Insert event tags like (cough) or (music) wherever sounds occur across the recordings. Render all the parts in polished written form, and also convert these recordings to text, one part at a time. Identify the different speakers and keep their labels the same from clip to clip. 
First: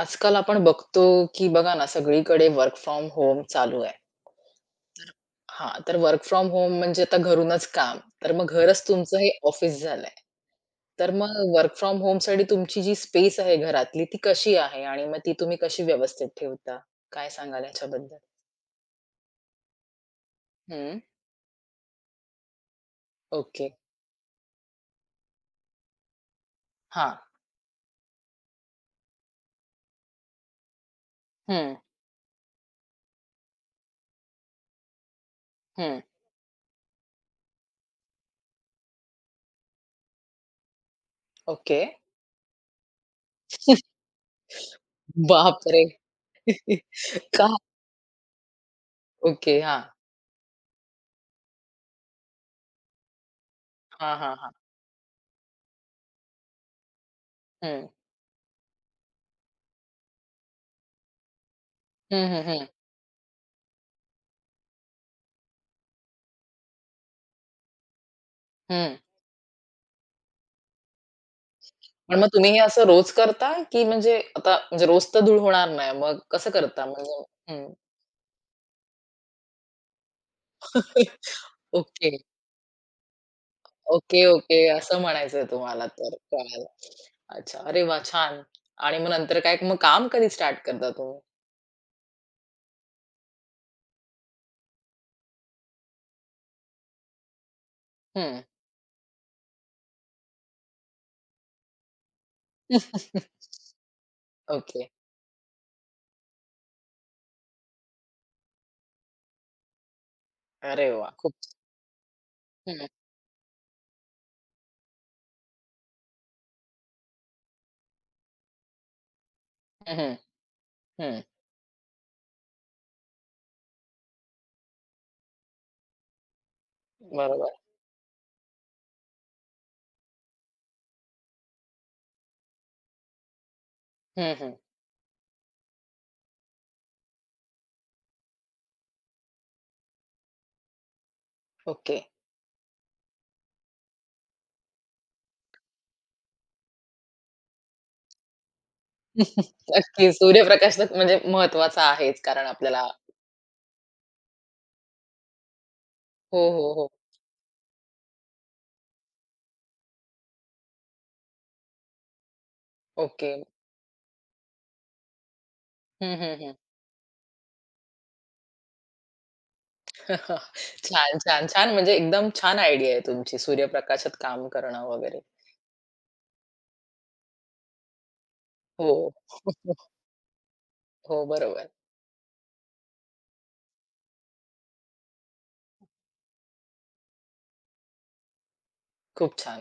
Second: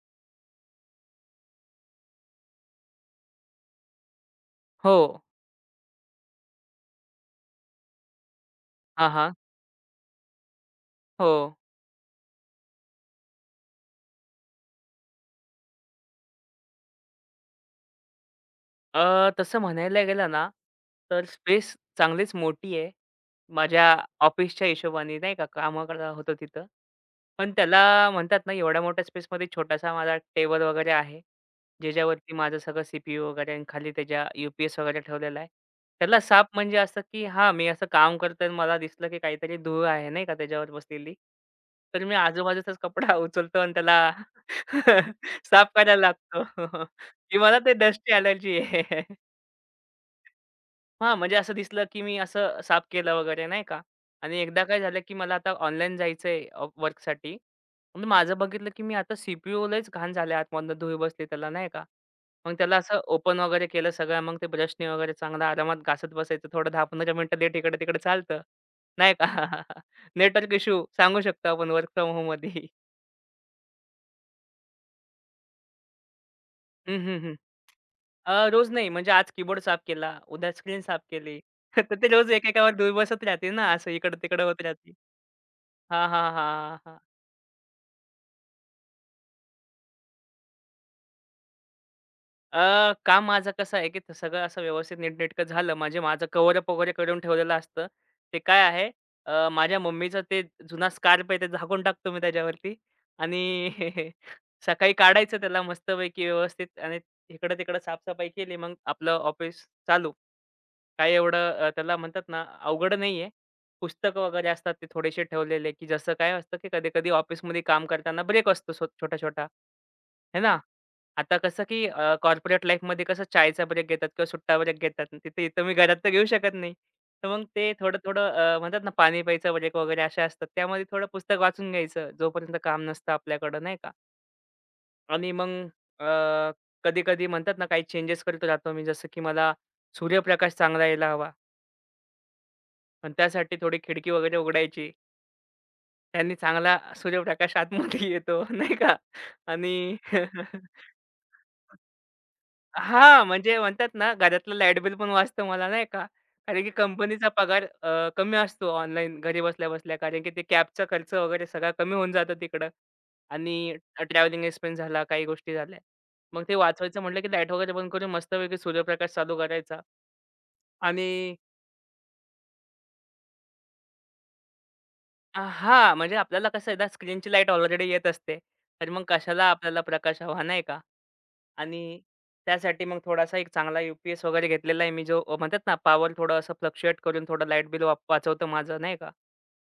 Speaker 1: आजकाल आपण बघतो, की बघा ना, सगळीकडे वर्क फ्रॉम होम चालू आहे.
Speaker 2: हो.
Speaker 1: तर हां, तर वर्क फ्रॉम होम म्हणजे आता घरूनच काम. तर मग घरच
Speaker 2: हां,
Speaker 1: तुमचं हे
Speaker 2: हां.
Speaker 1: ऑफिस झालंय. तर
Speaker 2: हो.
Speaker 1: मग वर्क फ्रॉम होमसाठी तुमची जी स्पेस आहे घरातली, ती कशी आहे? आणि मग ती तुम्ही कशी व्यवस्थित ठेवता? काय सांगाल याच्याबद्दल?
Speaker 2: तसं म्हणायला गेलं ना,
Speaker 1: हं.
Speaker 2: तर स्पेस चांगलीच मोठी आहे.
Speaker 1: ओके.
Speaker 2: माझ्या ऑफिसच्या हिशोबाने नाही का कामं करत तिथं.
Speaker 1: हां.
Speaker 2: पण त्याला म्हणतात ना, एवढ्या मोठ्या स्पेसमध्ये छोटासा माझा टेबल वगैरे आहे.
Speaker 1: हं,
Speaker 2: ज्याच्यावरती माझं सगळं सीपीयू वगैरे आणि खाली त्याच्या यूपीएस वगैरे ठेवलेला आहे.
Speaker 1: हं.
Speaker 2: त्याला साप म्हणजे असं, की हां, मी असं काम करतोय आणि मला दिसलं, की काहीतरी धूळ आहे नाही का त्याच्यावर बसलेली.
Speaker 1: ओके.
Speaker 2: तर मी आजूबाजूचाच कपडा (laughs) उचलतो आणि त्याला (laughs) साफ
Speaker 1: बापरे!
Speaker 2: करायला लागतो.
Speaker 1: (laughs)
Speaker 2: की
Speaker 1: का?
Speaker 2: मला ते डस्टची अलर्जी आहे. (laughs)
Speaker 1: ओके. हां.
Speaker 2: हां, म्हणजे असं दिसलं, की मी असं साफ केलं वगैरे नाही का
Speaker 1: हां, हां,
Speaker 2: आणि
Speaker 1: हां.
Speaker 2: एकदा काय झालं, की मला आता ऑनलाईन जायचंय वर्कसाठी.
Speaker 1: हं.
Speaker 2: मग माझं बघितलं, की मी आता सीपीयू लयच घाण झालंय आतमधनं धूळ बसली त्याला नाही का.
Speaker 1: हं, हं,
Speaker 2: मग
Speaker 1: हं.
Speaker 2: त्याला असं ओपन वगैरे केलं सगळं. मग ते ब्रशने वगैरे चांगला आरामात घासत बसायचं. थोडं 10-15 मिनिटं लेट इकडे-तिकडे चालतं. नाही का. (laughs) नेटवर्क इश्यू सांगू शकतो आपण वर्क फ्रॉम
Speaker 1: पण मग तुम्ही हे
Speaker 2: होममध्ये.
Speaker 1: असं रोज करता, की म्हणजे आता म्हणजे रोज तर धूळ होणार नाही. मग कसं करता
Speaker 2: हं, हं,
Speaker 1: म्हणजे?
Speaker 2: हं.
Speaker 1: हं.
Speaker 2: रोज नाही म्हणजे आज कीबोर्ड साफ केला, उद्या स्क्रीन साफ
Speaker 1: (laughs)
Speaker 2: केली. (laughs) तर ते
Speaker 1: ओके,
Speaker 2: रोज एकेकावर धूळ बसत राहते ना, असं
Speaker 1: ओके,
Speaker 2: इकडं-तिकडं
Speaker 1: ओके.
Speaker 2: होत राहते.
Speaker 1: असं म्हणायचंय तुम्हाला
Speaker 2: हां,
Speaker 1: तर
Speaker 2: हां,
Speaker 1: कळालं.
Speaker 2: हां, हां.
Speaker 1: अच्छा. अरे वाह! छान. आणि मग नंतर काय मग काम कधी स्टार्ट करता तुम्ही?
Speaker 2: काम माझं कसं आहे, की ते सगळं असं व्यवस्थित नीटनेटकं झालं. म्हणजे माझं कव्हरअप वगैरे करून ठेवलेलं असतं. ते
Speaker 1: हं.
Speaker 2: काय आहे माझ्या मम्मीचं ते जुना स्कार्फ आहे ते झाकून टाकतो मी त्याच्यावरती आणि
Speaker 1: (laughs)
Speaker 2: (laughs)
Speaker 1: ओके.
Speaker 2: सकाळी काढायचं त्याला मस्तपैकी व्यवस्थित आणि इकडं-तिकडं साफसफाई केली. मग आपलं ऑफिस चालू.
Speaker 1: अरे वाह!
Speaker 2: काय
Speaker 1: खूप
Speaker 2: एवढं त्याला म्हणतात ना,
Speaker 1: हं,
Speaker 2: अवघड नाहीये. पुस्तकं वगैरे असतात ते थोडेसे ठेवलेले, की जसं काय असतं, की कधी-कधी ऑफिसमध्ये काम करताना ब्रेक असतो सो छोटा-छोटा,
Speaker 1: हं, हं,
Speaker 2: है ना?
Speaker 1: हं.
Speaker 2: आता कसं, की कॉर्पोरेट लाईफमध्ये कसं चायचा ब्रेक घेतात किंवा सुट्टा ब्रेक घेतात. तिथं इथं मी घरात तर घेऊ शकत नाही. तर मग
Speaker 1: बरोबर.
Speaker 2: ते थोडं-थोडं म्हणतात ना, पाणी प्यायचा ब्रेक वगैरे असे असतात. त्यामध्ये थोडं पुस्तक वाचून घ्यायचं, जोपर्यंत काम नसतं आपल्याकडं, नाही का?
Speaker 1: हं, हं.
Speaker 2: आणि मग कधी-कधी म्हणतात ना, काही चेंजेस करत राहतो मी. जसं की मला सूर्यप्रकाश चांगला यायला हवा.
Speaker 1: ओके.
Speaker 2: पण त्यासाठी थोडी खिडकी वगैरे उघडायची. त्यांनी चांगला सूर्यप्रकाश आतमध्ये येतो (laughs) नाही का
Speaker 1: (laughs)
Speaker 2: आणि
Speaker 1: नक्कीच
Speaker 2: (laughs)
Speaker 1: सूर्यप्रकाश तर म्हणजे महत्वाचा आहेच कारण आपल्याला
Speaker 2: हां, म्हणजे म्हणतात ना घरातलं लाईट बिल पण वाचतं मला नाही का.
Speaker 1: हो,
Speaker 2: कारण की
Speaker 1: हो, हो.
Speaker 2: कंपनीचा पगार कमी असतो ऑनलाईन घरी बसल्या-बसल्या. कारण की ते कॅबचा खर्च वगैरे सगळा कमी होऊन जातो तिकडं
Speaker 1: ओके.
Speaker 2: आणि ट्रॅव्हलिंग एक्सपेन्स झाला, काही गोष्टी झाल्या.
Speaker 1: हं, हं,
Speaker 2: मग
Speaker 1: हं.
Speaker 2: ते वाचवायचं म्हटलं की लाईट वगैरे बंद करून मस्तपैकी सूर्यप्रकाश चालू करायचा
Speaker 1: (laughs) हा,
Speaker 2: आणि
Speaker 1: छान, छान, छान. म्हणजे एकदम छान आयडिया आहे तुमची सूर्यप्रकाशात काम करणं वगैरे.
Speaker 2: हां, म्हणजे आपल्याला कसं आहे ना, स्क्रीनची लाईट ऑलरेडी येत असते. तर मग
Speaker 1: हो,
Speaker 2: कशाला आपल्याला
Speaker 1: (laughs)
Speaker 2: प्रकाश हवा, नाही का?
Speaker 1: हो, बरोबर.
Speaker 2: आणि त्यासाठी मग थोडासा एक चांगला यू-पी-एस वगैरे घेतलेला आहे मी, जो म्हणतात ना, पॉवर थोडं असं फ्लक्च्युएट करून थोडं लाईट बिल वाचवतं माझं, नाही का?
Speaker 1: खूप छान.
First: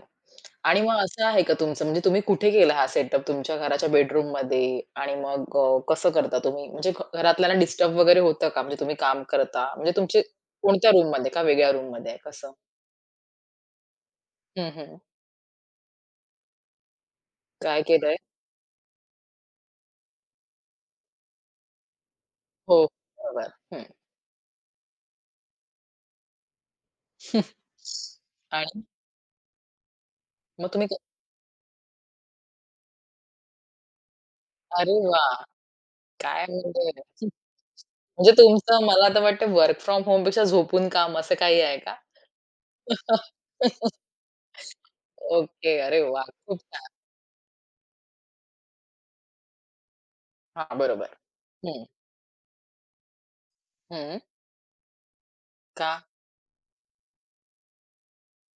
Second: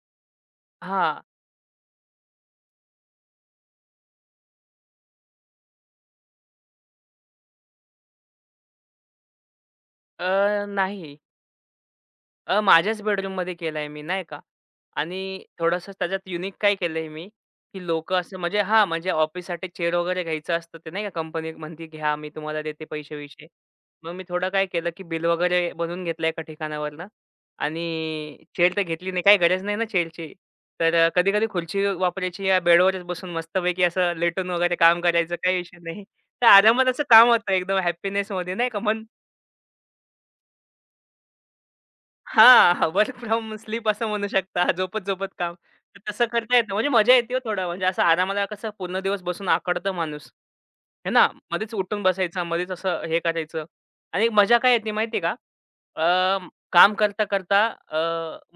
Speaker 1: आणि मग
Speaker 2: हां.
Speaker 1: असं आहे का तुमचं म्हणजे तुम्ही कुठे केला हा सेटअप तुमच्या घराच्या बेडरूममध्ये आणि मग कसं करता तुम्ही? म्हणजे घरातल्यांना डिस्टर्ब वगैरे होतं का? म्हणजे तुम्ही काम करता म्हणजे तुमचे कोणत्या
Speaker 2: नाही.
Speaker 1: रूममध्ये का वेगळ्या रूममध्ये आहे कसं?
Speaker 2: माझ्याच बेडरूममध्ये केलाय मी नाही का
Speaker 1: हं, हं.
Speaker 2: आणि थोडंसं त्याच्यात युनिक काय केलंय मी,
Speaker 1: काय
Speaker 2: की लोक
Speaker 1: केलंय?
Speaker 2: असं म्हणजे हां, म्हणजे ऑफिससाठी चेअर वगैरे घ्यायचं असतं ते नाही का कंपनी म्हणते, "घ्या मी तुम्हाला
Speaker 1: हो,
Speaker 2: देते पैसे-वैसे."
Speaker 1: बरोबर. हं.
Speaker 2: मग मी थोडं काय केलं, की बिल वगैरे बनवून घेतलं एका ठिकाणावरनं
Speaker 1: (laughs)
Speaker 2: आणि चेअर
Speaker 1: आणि
Speaker 2: तर घेतली नाही, काही गरज नाही ना चेअरची.
Speaker 1: मग
Speaker 2: तर कधी-कधी खुर्ची वापरायची या बेडवरच बसून मस्तपैकी असं लेटून वगैरे
Speaker 1: अरे
Speaker 2: काम
Speaker 1: वाह!
Speaker 2: करायचं काही विषय नाही.
Speaker 1: काय
Speaker 2: तर आरामात
Speaker 1: म्हणजे
Speaker 2: असं काम होतं एकदम
Speaker 1: म्हणजे
Speaker 2: हॅपीनेसमध्ये नाही का
Speaker 1: तुमचं
Speaker 2: मन
Speaker 1: मला तर वाटतं वर्क फ्रॉम होमपेक्षा झोपून काम असं काही आहे का?
Speaker 2: हां, वर्क फ्रॉम स्लीप
Speaker 1: (laughs)
Speaker 2: असं म्हणू शकता. झोपत-झोपत काम.
Speaker 1: ओके.
Speaker 2: तर
Speaker 1: अरे वाह!
Speaker 2: तसं करता
Speaker 1: खूप
Speaker 2: येतं.
Speaker 1: छान.
Speaker 2: म्हणजे मजा येते हो थोडं. म्हणजे असं आरामाला कसं पूर्ण दिवस बसून आखडतं माणूस.
Speaker 1: हां,
Speaker 2: हे
Speaker 1: बरोबर.
Speaker 2: ना, मध्येच
Speaker 1: हं,
Speaker 2: उठून बसायचं, मध्येच असं हे करायचं.
Speaker 1: हं.
Speaker 2: आणि मजा काय येते माहिती आहे का?
Speaker 1: का?
Speaker 2: अ, काम करता-करता अ,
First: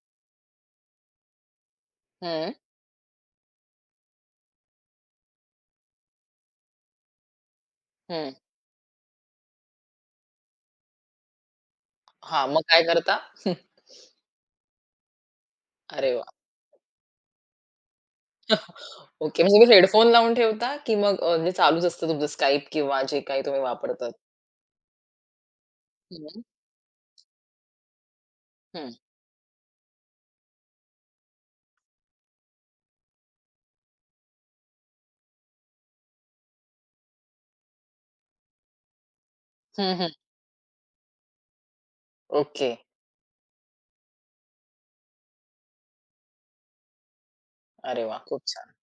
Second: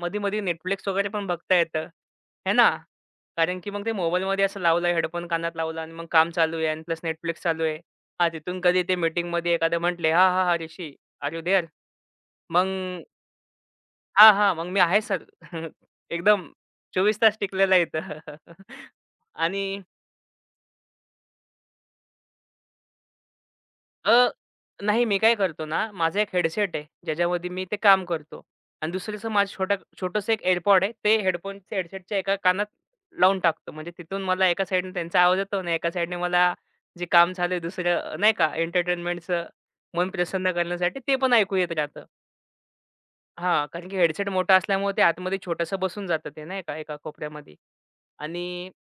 Speaker 2: मधी-मधी Netflix वगैरे पण बघता येतं.
Speaker 1: हं,
Speaker 2: हे ना? कारण की मग ते मोबाईलमध्ये असं लावलं, हेडफोन कानात लावला आणि मग काम चालू आहे आणि प्लस Netflix चालू आहे. हां,
Speaker 1: हं.
Speaker 2: तिथून कधी ते मीटिंगमध्ये एखादं म्हटले, "हां, हां, हां, ऋषी आर यू देअर?"
Speaker 1: हां, मग
Speaker 2: मग
Speaker 1: काय करता? (laughs)
Speaker 2: हां, हां. मग मी आहे सर. (laughs)
Speaker 1: अरे वाह!
Speaker 2: एकदम 24 तास टिकलेला आहे इथं. (laughs)
Speaker 1: ओके. म्हणजे
Speaker 2: आणि
Speaker 1: तुम्ही हेडफोन लावून ठेवता की मग म्हणजे चालूच असतं तुमचं Skype किंवा जे काही तुम्ही वापरतात?
Speaker 2: अ, नाही मी काय करतो ना, माझा एक
Speaker 1: हं,
Speaker 2: हेडसेट आहे, ज्याच्यामध्ये मी ते काम करतो
Speaker 1: हं.
Speaker 2: आणि दुसरंचं माझं छोटंसं एक एअरपॉड आहे. ते हेडसेटच्या एका कानात लावून टाकतो. म्हणजे तिथून मला एका साइडने त्यांचा आवाज येतो आणि एका साइडने मला जे काम चालू दुसरं नाही का एंटरटेनमेंटचं
Speaker 1: हं, हं.
Speaker 2: मन प्रसन्न करण्यासाठी ते पण ऐकू येत राहतं.
Speaker 1: ओके.
Speaker 2: हां, कारण की हेडसेट मोठा असल्यामुळे ते आतमध्ये छोटंसं बसून जातं ते नाही का एका कोपऱ्यामध्ये
Speaker 1: अरे वाह! खूप
Speaker 2: आणि
Speaker 1: छान.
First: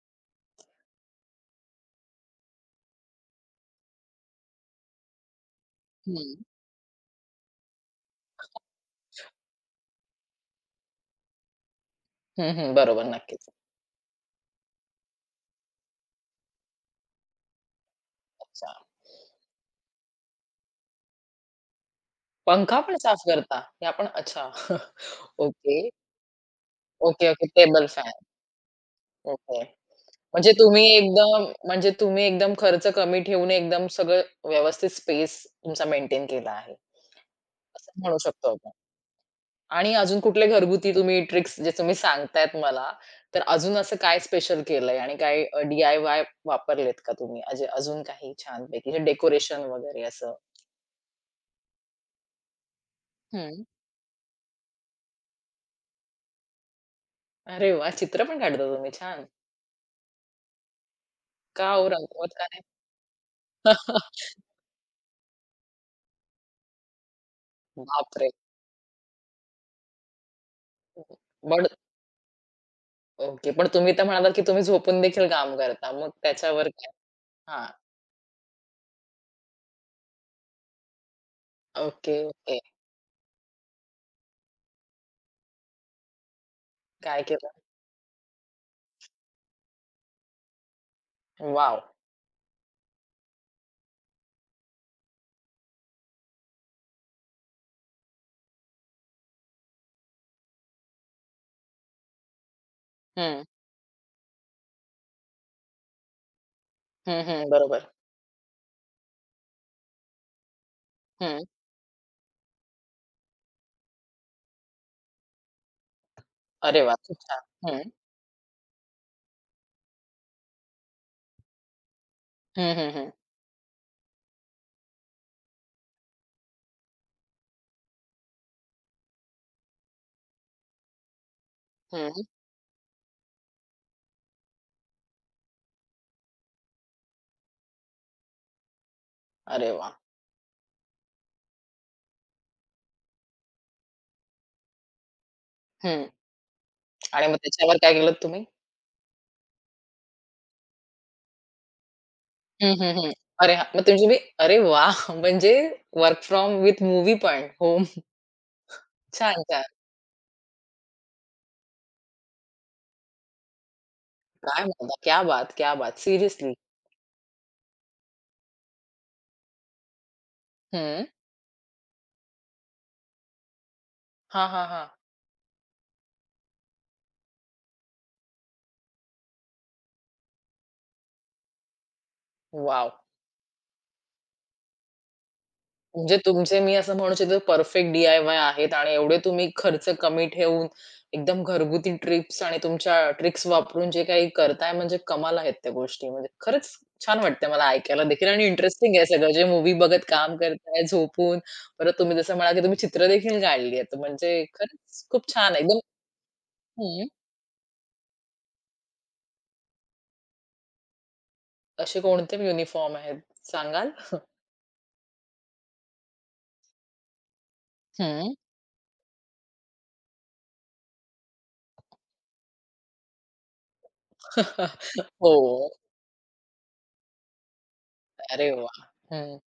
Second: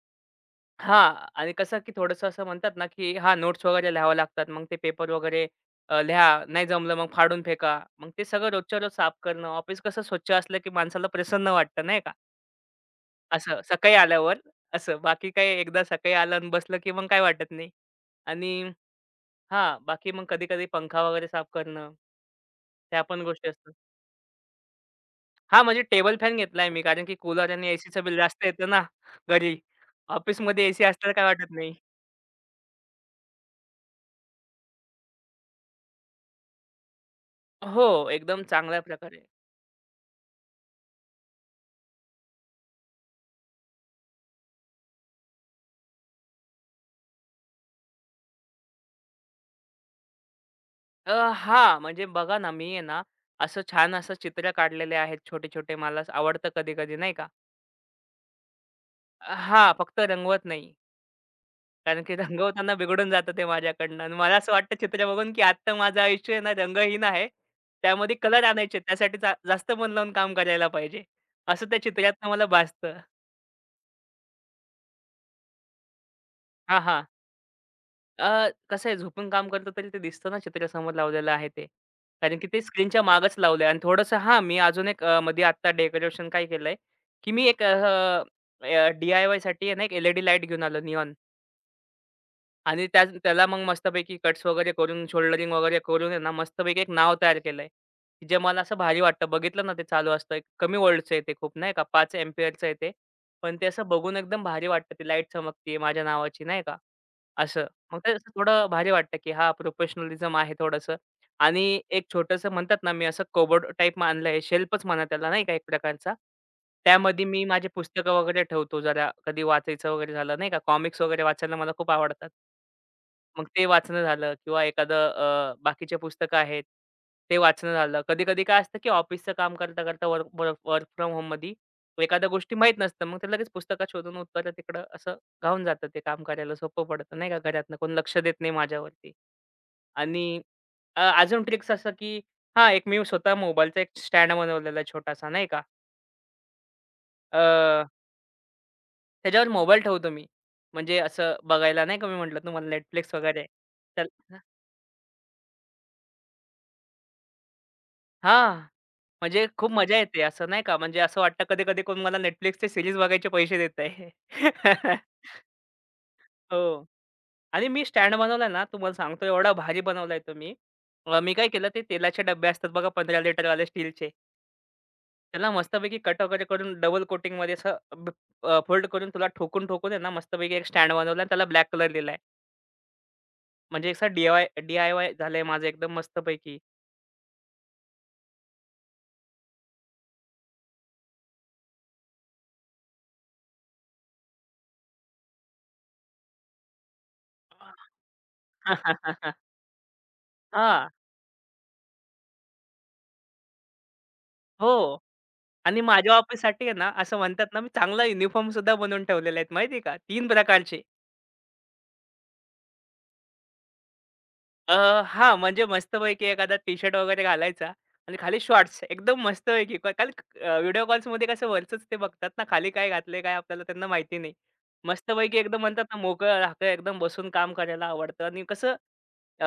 Speaker 2: हां. आणि कसं की थोडंसं असं म्हणतात ना, की हां, नोट्स वगैरे लिहाव्या लागतात. मग ते पेपर वगैरे
Speaker 1: हं.
Speaker 2: लिहा. नाही जमलं मग फाडून फेका. मग ते सगळं रोजच्या रोज साफ करणं. ऑफिस कसं स्वच्छ असलं की माणसाला प्रसन्न वाटतं नाही का?
Speaker 1: हं, हं. बरोबर. नक्कीच.
Speaker 2: असं सकाळी आल्यावर असं. बाकी काय एकदा सकाळी आलं आणि बसलं की मग काय वाटत नाही. आणि
Speaker 1: अच्छा.
Speaker 2: हां, बाकी मग कधी-कधी पंखा वगैरे साफ करणं.
Speaker 1: पंखा पण
Speaker 2: त्या
Speaker 1: साफ
Speaker 2: पण गोष्टी
Speaker 1: करता?
Speaker 2: असतात.
Speaker 1: हे आपण अच्छा. (laughs)
Speaker 2: हां,
Speaker 1: ओके.
Speaker 2: म्हणजे टेबल फॅन घेतलाय मी कारण की
Speaker 1: ओके, ओके.
Speaker 2: कूलर आणि
Speaker 1: टेबल
Speaker 2: एसीचं
Speaker 1: फॅन.
Speaker 2: बिल जास्त येतं ना घरी.
Speaker 1: ओके. म्हणजे
Speaker 2: ऑफिसमध्ये एसी असल्याला काय वाटत नाही.
Speaker 1: तुम्ही एकदम खर्च कमी ठेवून एकदम सगळं व्यवस्थित स्पेस तुमचा मेंटेन केला आहे, असं
Speaker 2: हो,
Speaker 1: म्हणू
Speaker 2: एकदम
Speaker 1: शकतो आपण.
Speaker 2: चांगल्या प्रकारे.
Speaker 1: आणि अजून कुठले घरगुती तुम्ही ट्रिक्स जे तुम्ही सांगतायत मला, तर अजून असं काय स्पेशल केलंय आणि काय डी आय वापरलेत का तुम्ही? अजे अजून काही छानपैकी डेकोरेशन वगैरे असं?
Speaker 2: हां, म्हणजे बघा ना, मी आहे ना, असं
Speaker 1: हं.
Speaker 2: छान असं चित्र काढलेले आहेत छोटे-छोटे. मला असं आवडतं कधी-कधी नाही का.
Speaker 1: अरे वाह! चित्र पण काढता तुम्ही छान.
Speaker 2: हां, फक्त रंगवत नाही.
Speaker 1: का हो
Speaker 2: कारण की
Speaker 1: रंगवत
Speaker 2: (laughs)
Speaker 1: का नाही?
Speaker 2: रंगवताना बिघडून जातं ते माझ्याकडनं आणि
Speaker 1: (laughs)
Speaker 2: मला असं वाटतं चित्र बघून, की आत्ता माझं आयुष्य आहे ना, रंगहीन आहे. त्यामध्ये
Speaker 1: बापरे!
Speaker 2: कलर आणायचे. त्यासाठी जा जास्त मन लावून काम करायला पाहिजे.
Speaker 1: पण
Speaker 2: असं त्या चित्रातनं मला भासतं.
Speaker 1: ओके. पण तुम्ही तर म्हणालात की तुम्ही झोपून देखील काम करता. मग त्याच्यावर
Speaker 2: हां,
Speaker 1: काय?
Speaker 2: हां.
Speaker 1: हां.
Speaker 2: कसं आहे झोपून काम करतो तरी ते दिसतं ना चित्रासमोर लावलेलं आहे ते.
Speaker 1: ओके,
Speaker 2: कारण की
Speaker 1: ओके.
Speaker 2: ते स्क्रीनच्या मागच लावलंय आणि थोडंसं हां, मी अजून एक मध्ये आत्ता डेकोरेशन काय केलंय,
Speaker 1: काय
Speaker 2: की मी
Speaker 1: केलं?
Speaker 2: एक अ, अ, डी-आय-वायसाठी आहे ना, एक एल लाईट घेऊन आलो निऑन
Speaker 1: वाव.
Speaker 2: आणि त्याला मग मस्तपैकी कट्स वगैरे करून, शोल्डरिंग वगैरे करून आहे ना, मस्तपैकी एक नाव तयार केलंय, की जे मला असं भारी वाटतं. बघितलं ना ते चालू असतं. एक कमी व्होल्टचं आहे ते खूप नाही का, 5 एम्पिअरचं आहे ते.
Speaker 1: हं.
Speaker 2: पण ते असं बघून एकदम भारी वाटतं. ती लाईट चमकतीये माझ्या नावाची नाही का.
Speaker 1: हं, हं.
Speaker 2: असं.
Speaker 1: बरोबर.
Speaker 2: मग ते असं थोडं भारी वाटतं, की हां, प्रोफेशनलिझम आहे थोडंसं
Speaker 1: हं.
Speaker 2: आणि एक छोटंसं म्हणतात ना, मी असं कोबर्ड टाईप आणलं आहे, शेल्फच म्हणा त्याला नाही का एक प्रकारचा.
Speaker 1: अरे वाह! खूप
Speaker 2: त्यामध्ये
Speaker 1: छान.
Speaker 2: मी माझे
Speaker 1: हं.
Speaker 2: पुस्तकं वगैरे ठेवतो जरा कधी वाचायचं वगैरे झालं नाही का, कॉमिक्स वगैरे वाचायला मला खूप आवडतात.
Speaker 1: हं, हं, हं.
Speaker 2: मग ते वाचणं झालं किंवा एखादं बाकीचे पुस्तकं आहेत, ते वाचणं झालं. कधी-कधी काय असतं, की ऑफिसचं काम करता-करता वर्क वर्क वर्क फ्रॉम होममध्ये
Speaker 1: हं.
Speaker 2: एखाद्या गोष्टी माहीत नसतं. मग ते लगेच पुस्तकात शोधून उत्तरं तिकडं असं राहून जातं ते काम करायला सोपं पडतं नाही का घरातनं कोण लक्ष देत नाही माझ्यावरती.
Speaker 1: अरे वाह!
Speaker 2: आणि अजून ट्रिक्स असं की हां, एक मी स्वतः मोबाईलचा एक स्टँड बनवलेला आहे छोटासा नाही का.
Speaker 1: हं. आणि मग त्याच्यावर
Speaker 2: अ,
Speaker 1: काय केलत तुम्ही?
Speaker 2: त्याच्यावर मोबाईल ठेवतो मी. म्हणजे असं बघायला नाही का मी म्हटलं तुम्हाला
Speaker 1: हं, हं, हं.
Speaker 2: Netflix वगैरे.
Speaker 1: अरे हां, मग
Speaker 2: तर
Speaker 1: तुम्ही अरे वाह! (laughs) म्हणजे वर्क फ्रॉम विथ मूव्ही पण होम.
Speaker 2: हां,
Speaker 1: छान,
Speaker 2: म्हणजे
Speaker 1: छान.
Speaker 2: खूप मजा येते असं नाही का म्हणजे असं वाटतं कधी-कधी कोण मला Netflixचे सीरीज बघायचे पैसे देत आहे.
Speaker 1: काय म्हणता? क्या
Speaker 2: (laughs)
Speaker 1: बात! क्या बात! सिरियसली.
Speaker 2: हो. आणि मी स्टँड बनवला ना, तुम्हाला सांगतो एवढा भारी बनवलाय तो मी.
Speaker 1: हं.
Speaker 2: मी काय केलं ते तेलाचे डब्बे असतात बघा 15 लिटरवाले स्टीलचे.
Speaker 1: हां, हां, हां.
Speaker 2: त्याला मस्तपैकी कट वगैरे करून डबल कोटिंगमध्ये असं ब फोल्ड करून तुला ठोकून-ठोकून आहे ना, मस्तपैकी एक स्टँड बनवला आणि त्याला ब्लॅक कलर दिलाय.
Speaker 1: वॉव!
Speaker 2: म्हणजे असा डी आय झालंय माझं एकदम
Speaker 1: म्हणजे तुमचे
Speaker 2: मस्तपैकी.
Speaker 1: मी असं म्हणू शकते परफेक्ट डी-आय-वाय आहेत आणि एवढे तुम्ही खर्च कमी ठेवून एकदम घरगुती ट्रिप्स आणि तुमच्या ट्रिक्स वापरून जे काही करताय म्हणजे कमाल आहेत त्या गोष्टी. म्हणजे खरंच छान वाटतंय मला ऐकायला देखील आणि इंटरेस्टिंग आहे सगळं.
Speaker 2: (laughs)
Speaker 1: जे मूव्ही बघत काम करताय,
Speaker 2: हां.
Speaker 1: झोपून परत तुम्ही जसं म्हणाला, की तुम्ही चित्र देखील काढली आहेत. म्हणजे
Speaker 2: हो.
Speaker 1: खरंच खूप छान आहे एकदम
Speaker 2: आणि माझ्या ऑफिससाठी आहे ना,
Speaker 1: हं.
Speaker 2: असं म्हणतात ना, मी चांगला युनिफॉर्म सुद्धा बनवून ठेवलेले आहेत माहिती आहे का? 3 प्रकारचे.
Speaker 1: असे कोणते युनिफॉर्म आहेत सांगाल?
Speaker 2: अ, हां, म्हणजे मस्तपैकी एखादा टी-शर्ट वगैरे घालायचा आणि
Speaker 1: हं.
Speaker 2: खाली शॉर्ट्स एकदम मस्तपैकी कारण व्हिडिओ कॉल्समध्ये कसं वरचंच ते बघतात ना, खाली काय घातलंय काय आपल्याला त्यांना माहिती नाही.
Speaker 1: (laughs)
Speaker 2: मस्तपैकी एकदम
Speaker 1: हो.
Speaker 2: म्हणतात ना, मोकळं राहतं एकदम बसून काम करायला आवडतं आणि
Speaker 1: अरे
Speaker 2: कसं
Speaker 1: वाह! हं.
Speaker 2: अ,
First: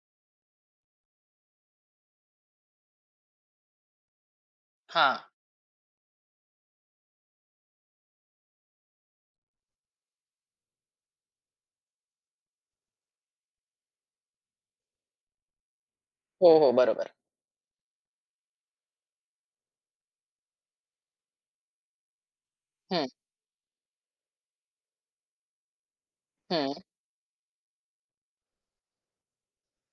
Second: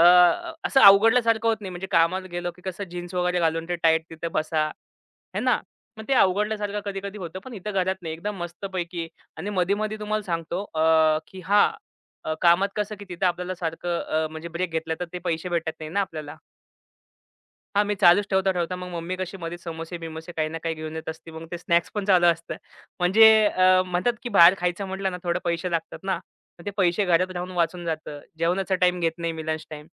Speaker 2: असं अवघडल्यासारखं होत नाही. म्हणजे कामाला गेलो की कसं जीन्स वगैरे घालून ते टाईट तिथे बसा,
Speaker 1: हां.
Speaker 2: है ना? मग ते अवघडल्यासारखं कधी-कधी होतं. पण इथं घरात नाही एकदम मस्तपैकी आणि मधी-मधी तुम्हाला सांगतो की हां कामात कसं की तिथं आपल्याला सारखं म्हणजे ब्रेक घेतला तर ते पैसे भेटत नाही ना आपल्याला.
Speaker 1: हो, हो. बरोबर.
Speaker 2: हां, मी चालूच ठेवता-ठेवता मग मम्मी कशी मध्येच समोसे-बिमोसे काही ना काही घेऊन येत असते. मग ते स्नॅक्स पण चालू असतं.
Speaker 1: हं,
Speaker 2: म्हणजे म्हणतात की बाहेर खायचं म्हटलं ना थोडे पैसे लागतात ना. मग ते
Speaker 1: हं.
Speaker 2: पैसे घरात राहून वाचून जातं. जेवणाचा टाईम घेत नाही मी लंच टाईम.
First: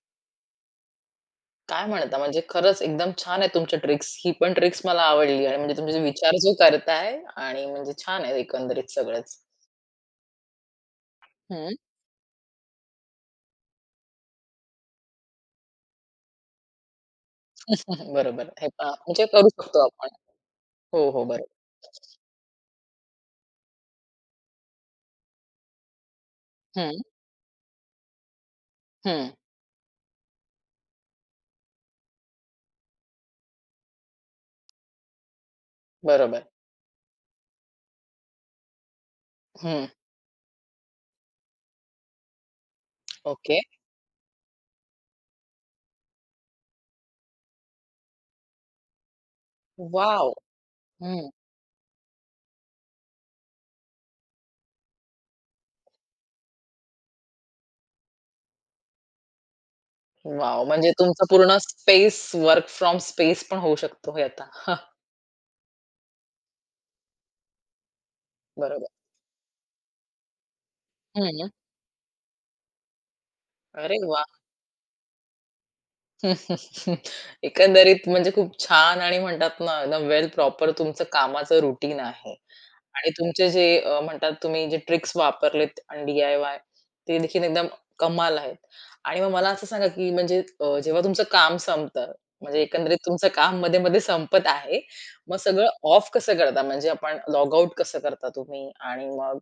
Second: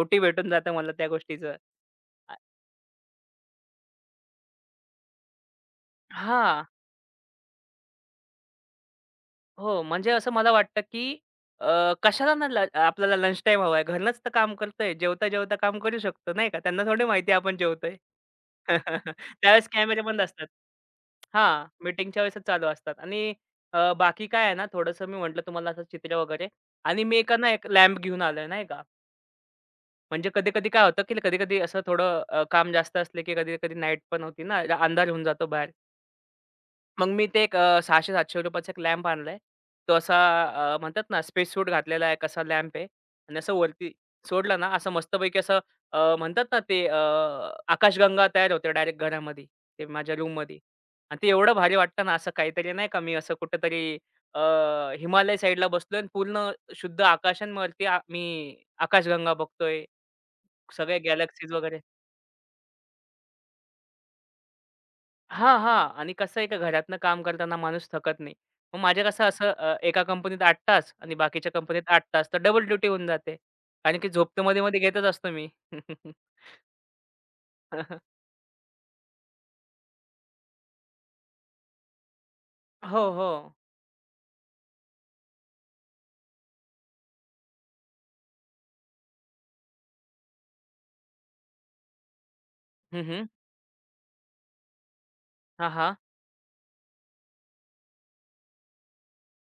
Speaker 2: ओटी भेटून जातं मला त्या गोष्टीचं.
Speaker 1: काय म्हणता?
Speaker 2: आ
Speaker 1: म्हणजे खरंच एकदम छान आहे तुमच्या ट्रिक्स. ही पण ट्रिक्स मला आवडली आणि म्हणजे तुमचे विचार जो
Speaker 2: हां.
Speaker 1: करताय आणि म्हणजे छान आहे एकंदरीत सगळंच.
Speaker 2: हो, म्हणजे असं मला वाटतं, की
Speaker 1: हं,
Speaker 2: कशाला ना आपल्याला लंच टाईम हवाय. घरूनच तर काम करतोय. जेवता-जेवता काम करू शकतो, नाही का? त्यांना थोडी माहिती आहे आपण जेवतोय.
Speaker 1: (laughs) हं. बरोबर. हे पहा म्हणजे
Speaker 2: (laughs)
Speaker 1: करू
Speaker 2: त्यावेळेस
Speaker 1: शकतो
Speaker 2: कॅमेरे
Speaker 1: आपण.
Speaker 2: बंद असतात.
Speaker 1: हो, हो. बरोबर.
Speaker 2: हां, मीटिंगच्या वेळेसच चालू असतात आणि बाकी काय आहे ना, थोडंसं मी म्हटलं तुम्हाला असं चित्र वगैरे
Speaker 1: हं,
Speaker 2: आणि मी एका ना एक लॅम्प घेऊन आलोय, नाही का?
Speaker 1: हं.
Speaker 2: म्हणजे कधी-कधी काय होतं, की कधी-कधी असं थोडं काम जास्त असले, की कधी-कधी नाईट पण होती ना, अंधार होऊन जातो बाहेर.
Speaker 1: बरोबर.
Speaker 2: मग मी ते एक ₹600-700 चा एक लॅम्प आणलाय.
Speaker 1: हं.
Speaker 2: तो असा म्हणतात ना स्पेस सूट घातलेला आहे, कसा लॅम्प आहे आणि असं
Speaker 1: ओके.
Speaker 2: वरती सोडला ना, असं मस्तपैकी असं अ, म्हणतात ना ते अ, आकाशगंगा तयार होते डायरेक्ट घरामध्ये, ते माझ्या
Speaker 1: वॉव!
Speaker 2: रूममध्ये. आणि ते
Speaker 1: हं.
Speaker 2: एवढं भारी वाटतं ना, असं काहीतरी नाही का मी असं कुठेतरी अ, हिमालय साइडला बसलोय आणि पूर्ण शुद्ध आकाशांवरती मी आकाशगंगा बघतोय,
Speaker 1: वॉव! म्हणजे
Speaker 2: सगळे
Speaker 1: तुमचं
Speaker 2: गॅलॅक्सीज
Speaker 1: पूर्ण
Speaker 2: वगैरे.
Speaker 1: स्पेस वर्क फ्रॉम स्पेस पण होऊ शकतो हे आता. हा,
Speaker 2: हां, हां. आणि कसं आहे का घरातनं काम करताना माणूस थकत नाही. मग
Speaker 1: बरोबर.
Speaker 2: माझ्या कसं असं एका कंपनीत 8 तास आणि
Speaker 1: हं.
Speaker 2: बाकीच्या कंपनीत 8 तास, तर डबल ड्युटी होऊन जाते.
Speaker 1: अरे
Speaker 2: कारण की
Speaker 1: वाह!
Speaker 2: झोप तर मध्ये-मध्ये घेतच असतो मी.
Speaker 1: (laughs) एकंदरीत
Speaker 2: (laughs)
Speaker 1: म्हणजे खूप छान आणि म्हणतात ना एकदम वेल प्रॉपर तुमचं कामाचं रुटीन आहे.
Speaker 2: हो,
Speaker 1: आणि तुमचे
Speaker 2: हो.
Speaker 1: जे म्हणतात तुम्ही जे ट्रिक्स वापरलेत आणि डी-आय-वाय ते देखील एकदम कमाल आहेत. आणि मग मला असं सांगा, की म्हणजे जेव्हा तुमचं काम संपतं, म्हणजे एकंदरीत
Speaker 2: हं, हं.
Speaker 1: तुमचं काम मध्ये-मध्ये संपत आहे. मग सगळं
Speaker 2: हां, हां.
Speaker 1: ऑफ कसं करता? म्हणजे आपण लॉग आउट कसं करता तुम्ही? आणि मग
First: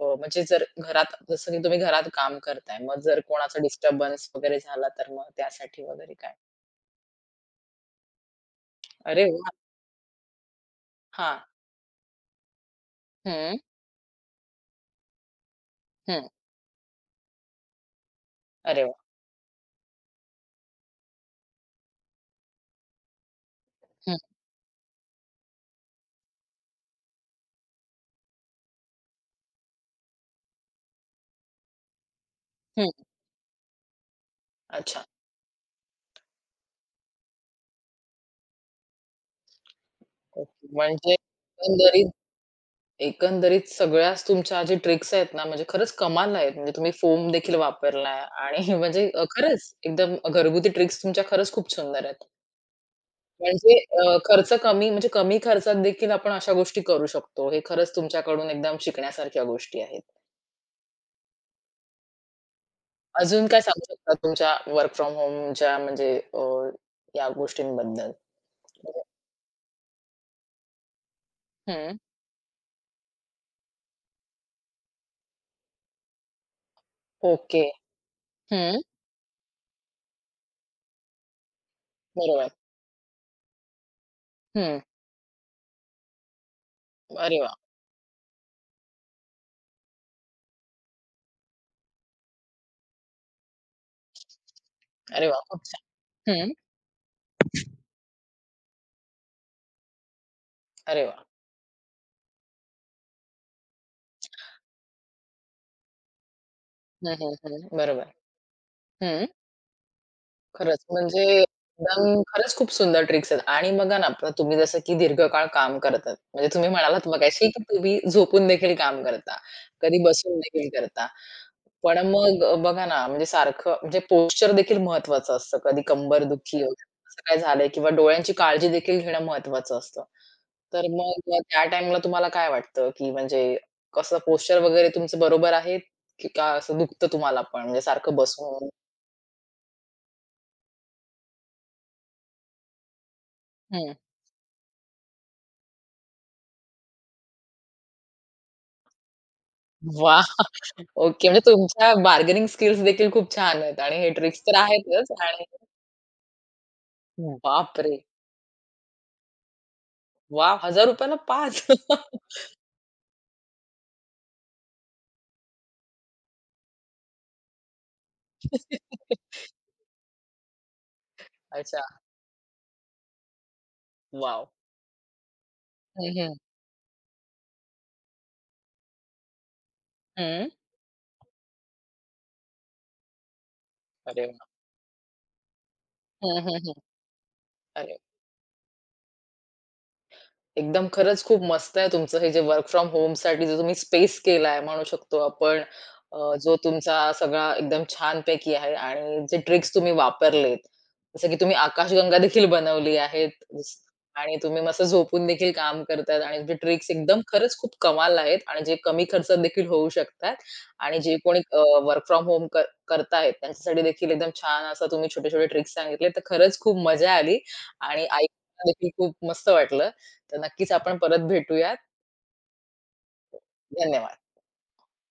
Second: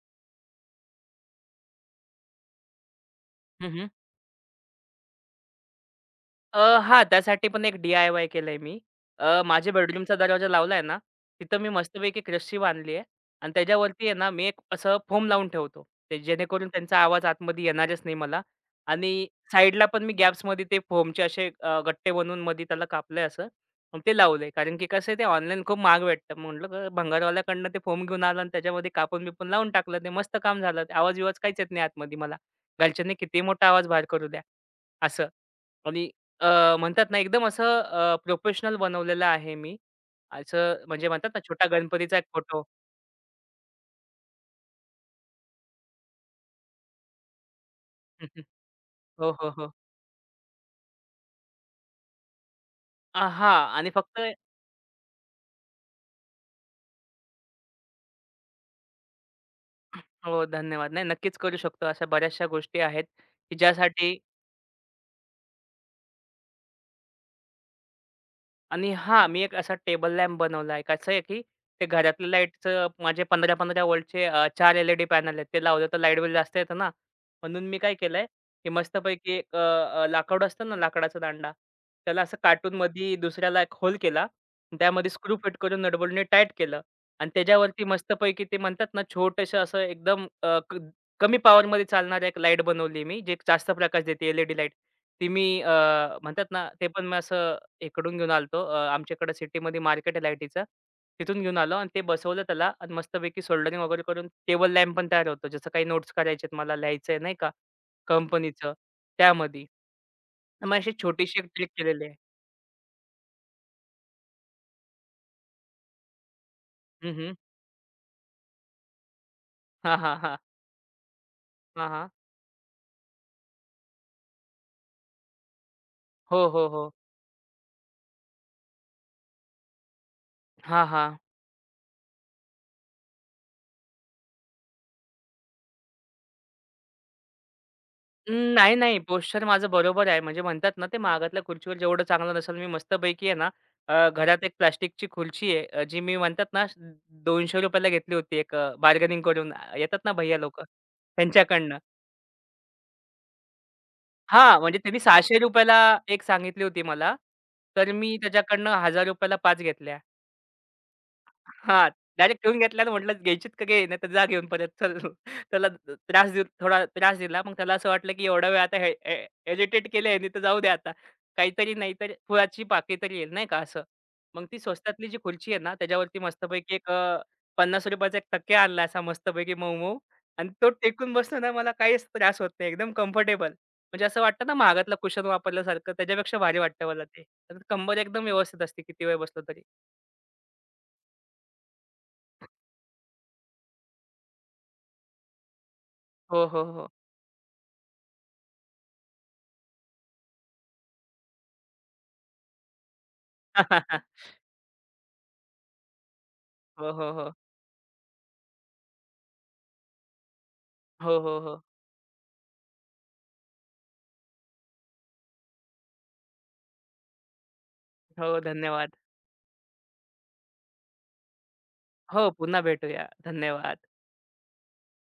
Speaker 1: म्हणजे जर घरात जसं की तुम्ही घरात काम करताय, मग जर कोणाचा डिस्टर्बन्स वगैरे झाला तर मग त्यासाठी वगैरे काय?
Speaker 2: हां, त्यासाठी पण एक डी-आय-वाय केलंय मी.
Speaker 1: अरे वाह!
Speaker 2: माझ्या बेडरूमचा दरवाजा लावलाय ना,
Speaker 1: हां.
Speaker 2: तिथं मी मस्तपैकी एक रस्सी बांधली आहे आणि
Speaker 1: हं,
Speaker 2: त्याच्यावरती आहे ना, मी एक असं फोम लावून ठेवतो. ते
Speaker 1: हं.
Speaker 2: जेणेकरून त्यांचा आवाज आतमध्ये येणारच नाही मला.
Speaker 1: अरे वाह!
Speaker 2: आणि साईडला पण मी गॅप्समध्ये ते फोमचे असे गट्टे बनवून मध्ये त्याला कापलंय असं आणि ते
Speaker 1: हं,
Speaker 2: लावलंय. कारण की कसं आहे ते ऑनलाईन खूप महाग भेटतं. म्हटलं भंगारवाल्याकडनं ते फोम घेऊन आलं आणि त्याच्यामध्ये कापून-बिपून लावून टाकलं. ते मस्त काम झालं. आवाज-बिवाज काहीच येत नाही आतमध्ये मला.
Speaker 1: हं.
Speaker 2: घरच्यांनी कितीही मोठा आवाज बाहेर करू द्या,
Speaker 1: अच्छा.
Speaker 2: असं. आणि म्हणतात ना एकदम असं प्रोफेशनल बनवलेलं आहे मी.
Speaker 1: ओके.
Speaker 2: असं म्हणजे
Speaker 1: म्हणजे
Speaker 2: म्हणतात ना छोटा
Speaker 1: एकंदरीत
Speaker 2: गणपतीचा एक फोटो.
Speaker 1: एकंदरीत सगळ्याच तुमच्या जे ट्रिक्स आहेत ना, म्हणजे खरंच कमाल आहेत. म्हणजे तुम्ही फोम देखील वापरलाय
Speaker 2: (laughs)
Speaker 1: आणि (laughs) म्हणजे
Speaker 2: हो, हो,
Speaker 1: खरंच
Speaker 2: हो.
Speaker 1: एकदम घरगुती ट्रिक्स तुमच्या खरंच खूप सुंदर आहेत.
Speaker 2: हां
Speaker 1: म्हणजे
Speaker 2: आणि फक्त
Speaker 1: खर्च कमी म्हणजे कमी खर्चात देखील आपण अशा गोष्टी करू शकतो. हे खरंच तुमच्याकडून एकदम शिकण्यासारख्या गोष्टी आहेत.
Speaker 2: हो, धन्यवाद. नाही नक्कीच करू शकतो. अशा बऱ्याचशा गोष्टी आहेत,
Speaker 1: अजून
Speaker 2: की
Speaker 1: काय सांगू शकता
Speaker 2: ज्यासाठी.
Speaker 1: तुमच्या वर्क फ्रॉम होमच्या म्हणजे या गोष्टींबद्दल?
Speaker 2: आणि
Speaker 1: म्हणजे
Speaker 2: हां, मी एक असा टेबल लॅम्प बनवलाय. कसं आहे, की ते घरातल्या लाईटचं माझे 15-15 व्होल्टचे 4 एल-ई-डी पॅनल आहेत. ते लावलं तर लाईट बिल जास्त येतं ना.
Speaker 1: ओके.
Speaker 2: म्हणून मी काय केलंय, की
Speaker 1: हं.
Speaker 2: मस्तपैकी एक अ, अ, लाकूड असतं ना, लाकडाचा दांडा. त्याला असं
Speaker 1: बरोबर.
Speaker 2: काटूनमध्ये दुसऱ्याला एक होल केला. आणि
Speaker 1: हं.
Speaker 2: त्यामध्ये स्क्रू फिट करून नटबोल्टने टाईट केलं आणि
Speaker 1: अरे वाह!
Speaker 2: त्याच्यावरती मस्तपैकी ते म्हणतात ना, छोटंसं असं एकदम अ, क कमी पॉवरमध्ये चालणारी एक लाईट बनवली मी, जे जास्त प्रकाश देते एल लाईट.
Speaker 1: अरे
Speaker 2: ती
Speaker 1: वाह!
Speaker 2: मी
Speaker 1: खूप छान.
Speaker 2: म्हणतात
Speaker 1: हं.
Speaker 2: ना, ते पण मी असं इकडून घेऊन आलतो. आमच्याकडे सिटीमध्ये मार्केट आहे लाईटीचं.
Speaker 1: अरे वाह!
Speaker 2: तिथून घेऊन आलो आणि ते बसवलं त्याला आणि मस्तपैकी सोल्डरिंग वगैरे करून टेबल लॅम्प पण तयार होतो. जसं काही नोट्स करायचे आहेत मला
Speaker 1: हं,
Speaker 2: लिहायचंय
Speaker 1: हं,
Speaker 2: नाही का
Speaker 1: हं. बरोबर.
Speaker 2: कंपनीचं
Speaker 1: हं.
Speaker 2: त्यामध्ये. मग
Speaker 1: खरंच,
Speaker 2: अशी
Speaker 1: म्हणजे
Speaker 2: छोटीशी एक ट्रिक केलेली आहे.
Speaker 1: एकदम खरंच खूप सुंदर ट्रिक्स आहेत आणि बघा ना, आता तुम्ही जसं की दीर्घकाळ काम करतात. म्हणजे तुम्ही म्हणालात
Speaker 2: हं, हं.
Speaker 1: मगाशी, की तुम्ही झोपून देखील काम करता,
Speaker 2: हां,
Speaker 1: कधी
Speaker 2: हां, हां.
Speaker 1: बसून देखील करता.
Speaker 2: हां,
Speaker 1: पण
Speaker 2: हां.
Speaker 1: मग बघा ना, म्हणजे सारखं म्हणजे पोश्चर देखील महत्वाचं असतं. कधी
Speaker 2: हो,
Speaker 1: कंबरदुखी
Speaker 2: हो, हो.
Speaker 1: वगैरे असं काय झालंय किंवा डोळ्यांची काळजी देखील घेणं महत्वाचं असतं. तर
Speaker 2: हां, हां.
Speaker 1: मग त्या टाईमला तुम्हाला काय वाटतं, की म्हणजे कसं पोश्चर वगैरे तुमचं बरोबर आहे, की का असं दुखतं तुम्हाला पण म्हणजे सारखं
Speaker 2: अं,
Speaker 1: बसून?
Speaker 2: नाही, नाही. पोश्चर माझं बरोबर आहे. म्हणजे म्हणतात ना, ते मागातल्या खुर्चीवर जेवढं चांगलं नसेल, मी मस्तपैकी आहे ना,
Speaker 1: हं.
Speaker 2: घरात एक प्लास्टिकची खुर्ची आहे, जी मी म्हणतात ना, ₹200 ला घेतली होती एक बार्गेनिंग करून. येतात ना
Speaker 1: वाह!
Speaker 2: भैय्या लोकं,
Speaker 1: ओके. म्हणजे
Speaker 2: त्यांच्याकडनं.
Speaker 1: तुमच्या बार्गेनिंग स्किल्स देखील खूप छान आहेत आणि हे ट्रिक्स तर
Speaker 2: हां, म्हणजे त्यांनी
Speaker 1: आहेतच आणि
Speaker 2: ₹600 ला एक सांगितली होती मला, तर
Speaker 1: बापरे!
Speaker 2: मी त्याच्याकडनं ₹1000 ला 5 घेतल्या.
Speaker 1: वाव हजार ला पाच
Speaker 2: हां. डायरेक्ट ठेवून घेतला आणि म्हटलं, "घ्यायचीत का घे, नाहीतर जा घेऊन परत चल." (laughs) त्याला त्रास देऊन थोडा त्रास दिला. मग त्याला असं वाटलं, की एवढा वेळ आता एजिटेट
Speaker 1: (laughs)
Speaker 2: इरिटेट केलं ह्यानी, तर जाऊ दे आता. काहीतरी
Speaker 1: अच्छा,
Speaker 2: नाहीतर फुलाची पाकी तरी येईल, नाही का असं. मग
Speaker 1: वाव
Speaker 2: ती स्वस्तातली जी खुर्ची आहे ना,
Speaker 1: हं,
Speaker 2: त्याच्यावरती
Speaker 1: हं.
Speaker 2: मस्तपैकी एक ₹50 चा एक तकिया आणला असा मस्तपैकी मऊ-मऊ आणि तो टेकून बसलो ना, मला काहीच त्रास होत नाही. एकदम कम्फर्टेबल. म्हणजे असं
Speaker 1: अरे वाह!
Speaker 2: वाटतं ना, महागातलं कुशन वापरल्यासारखं,
Speaker 1: हं,
Speaker 2: त्याच्यापेक्षा
Speaker 1: हं,
Speaker 2: भारी
Speaker 1: हं.
Speaker 2: वाटतं मला ते. तर
Speaker 1: अरे
Speaker 2: कंबर एकदम व्यवस्थित असते किती वेळ बसलो तरी.
Speaker 1: एकदम खरंच खूप मस्त आहे तुमचं हे जे वर्क फ्रॉम होमसाठी जो तुम्ही स्पेस केलाय म्हणू शकतो आपण
Speaker 2: हो,
Speaker 1: जो
Speaker 2: हो, हो.
Speaker 1: तुमचा सगळा एकदम छानपैकी आहे आणि जे ट्रिक्स तुम्ही वापरलेत, जसं की तुम्ही आकाशगंगा देखील बनवली आहेत जस
Speaker 2: (laughs)
Speaker 1: आणि तुम्ही मस्त झोपून देखील काम करतायत आणि तुमचे ट्रिक्स
Speaker 2: हो, हो,
Speaker 1: एकदम
Speaker 2: हो.
Speaker 1: खरंच खूप कमाल आहेत आणि जे कमी खर्चात देखील होऊ शकतात आणि जे
Speaker 2: हो,
Speaker 1: कोणी
Speaker 2: हो, हो.
Speaker 1: वर्क फ्रॉम होम करतायत त्यांच्यासाठी देखील एकदम छान असं तुम्ही छोटे-छोटे ट्रिक्स सांगितले. तर खरंच खूप मजा आली आणि
Speaker 2: हो,
Speaker 1: ऐकून देखील
Speaker 2: धन्यवाद.
Speaker 1: खूप मस्त वाटलं. तर नक्कीच आपण परत भेटूयात.
Speaker 2: हो, पुन्हा भेटूया. धन्यवाद.
Speaker 1: धन्यवाद.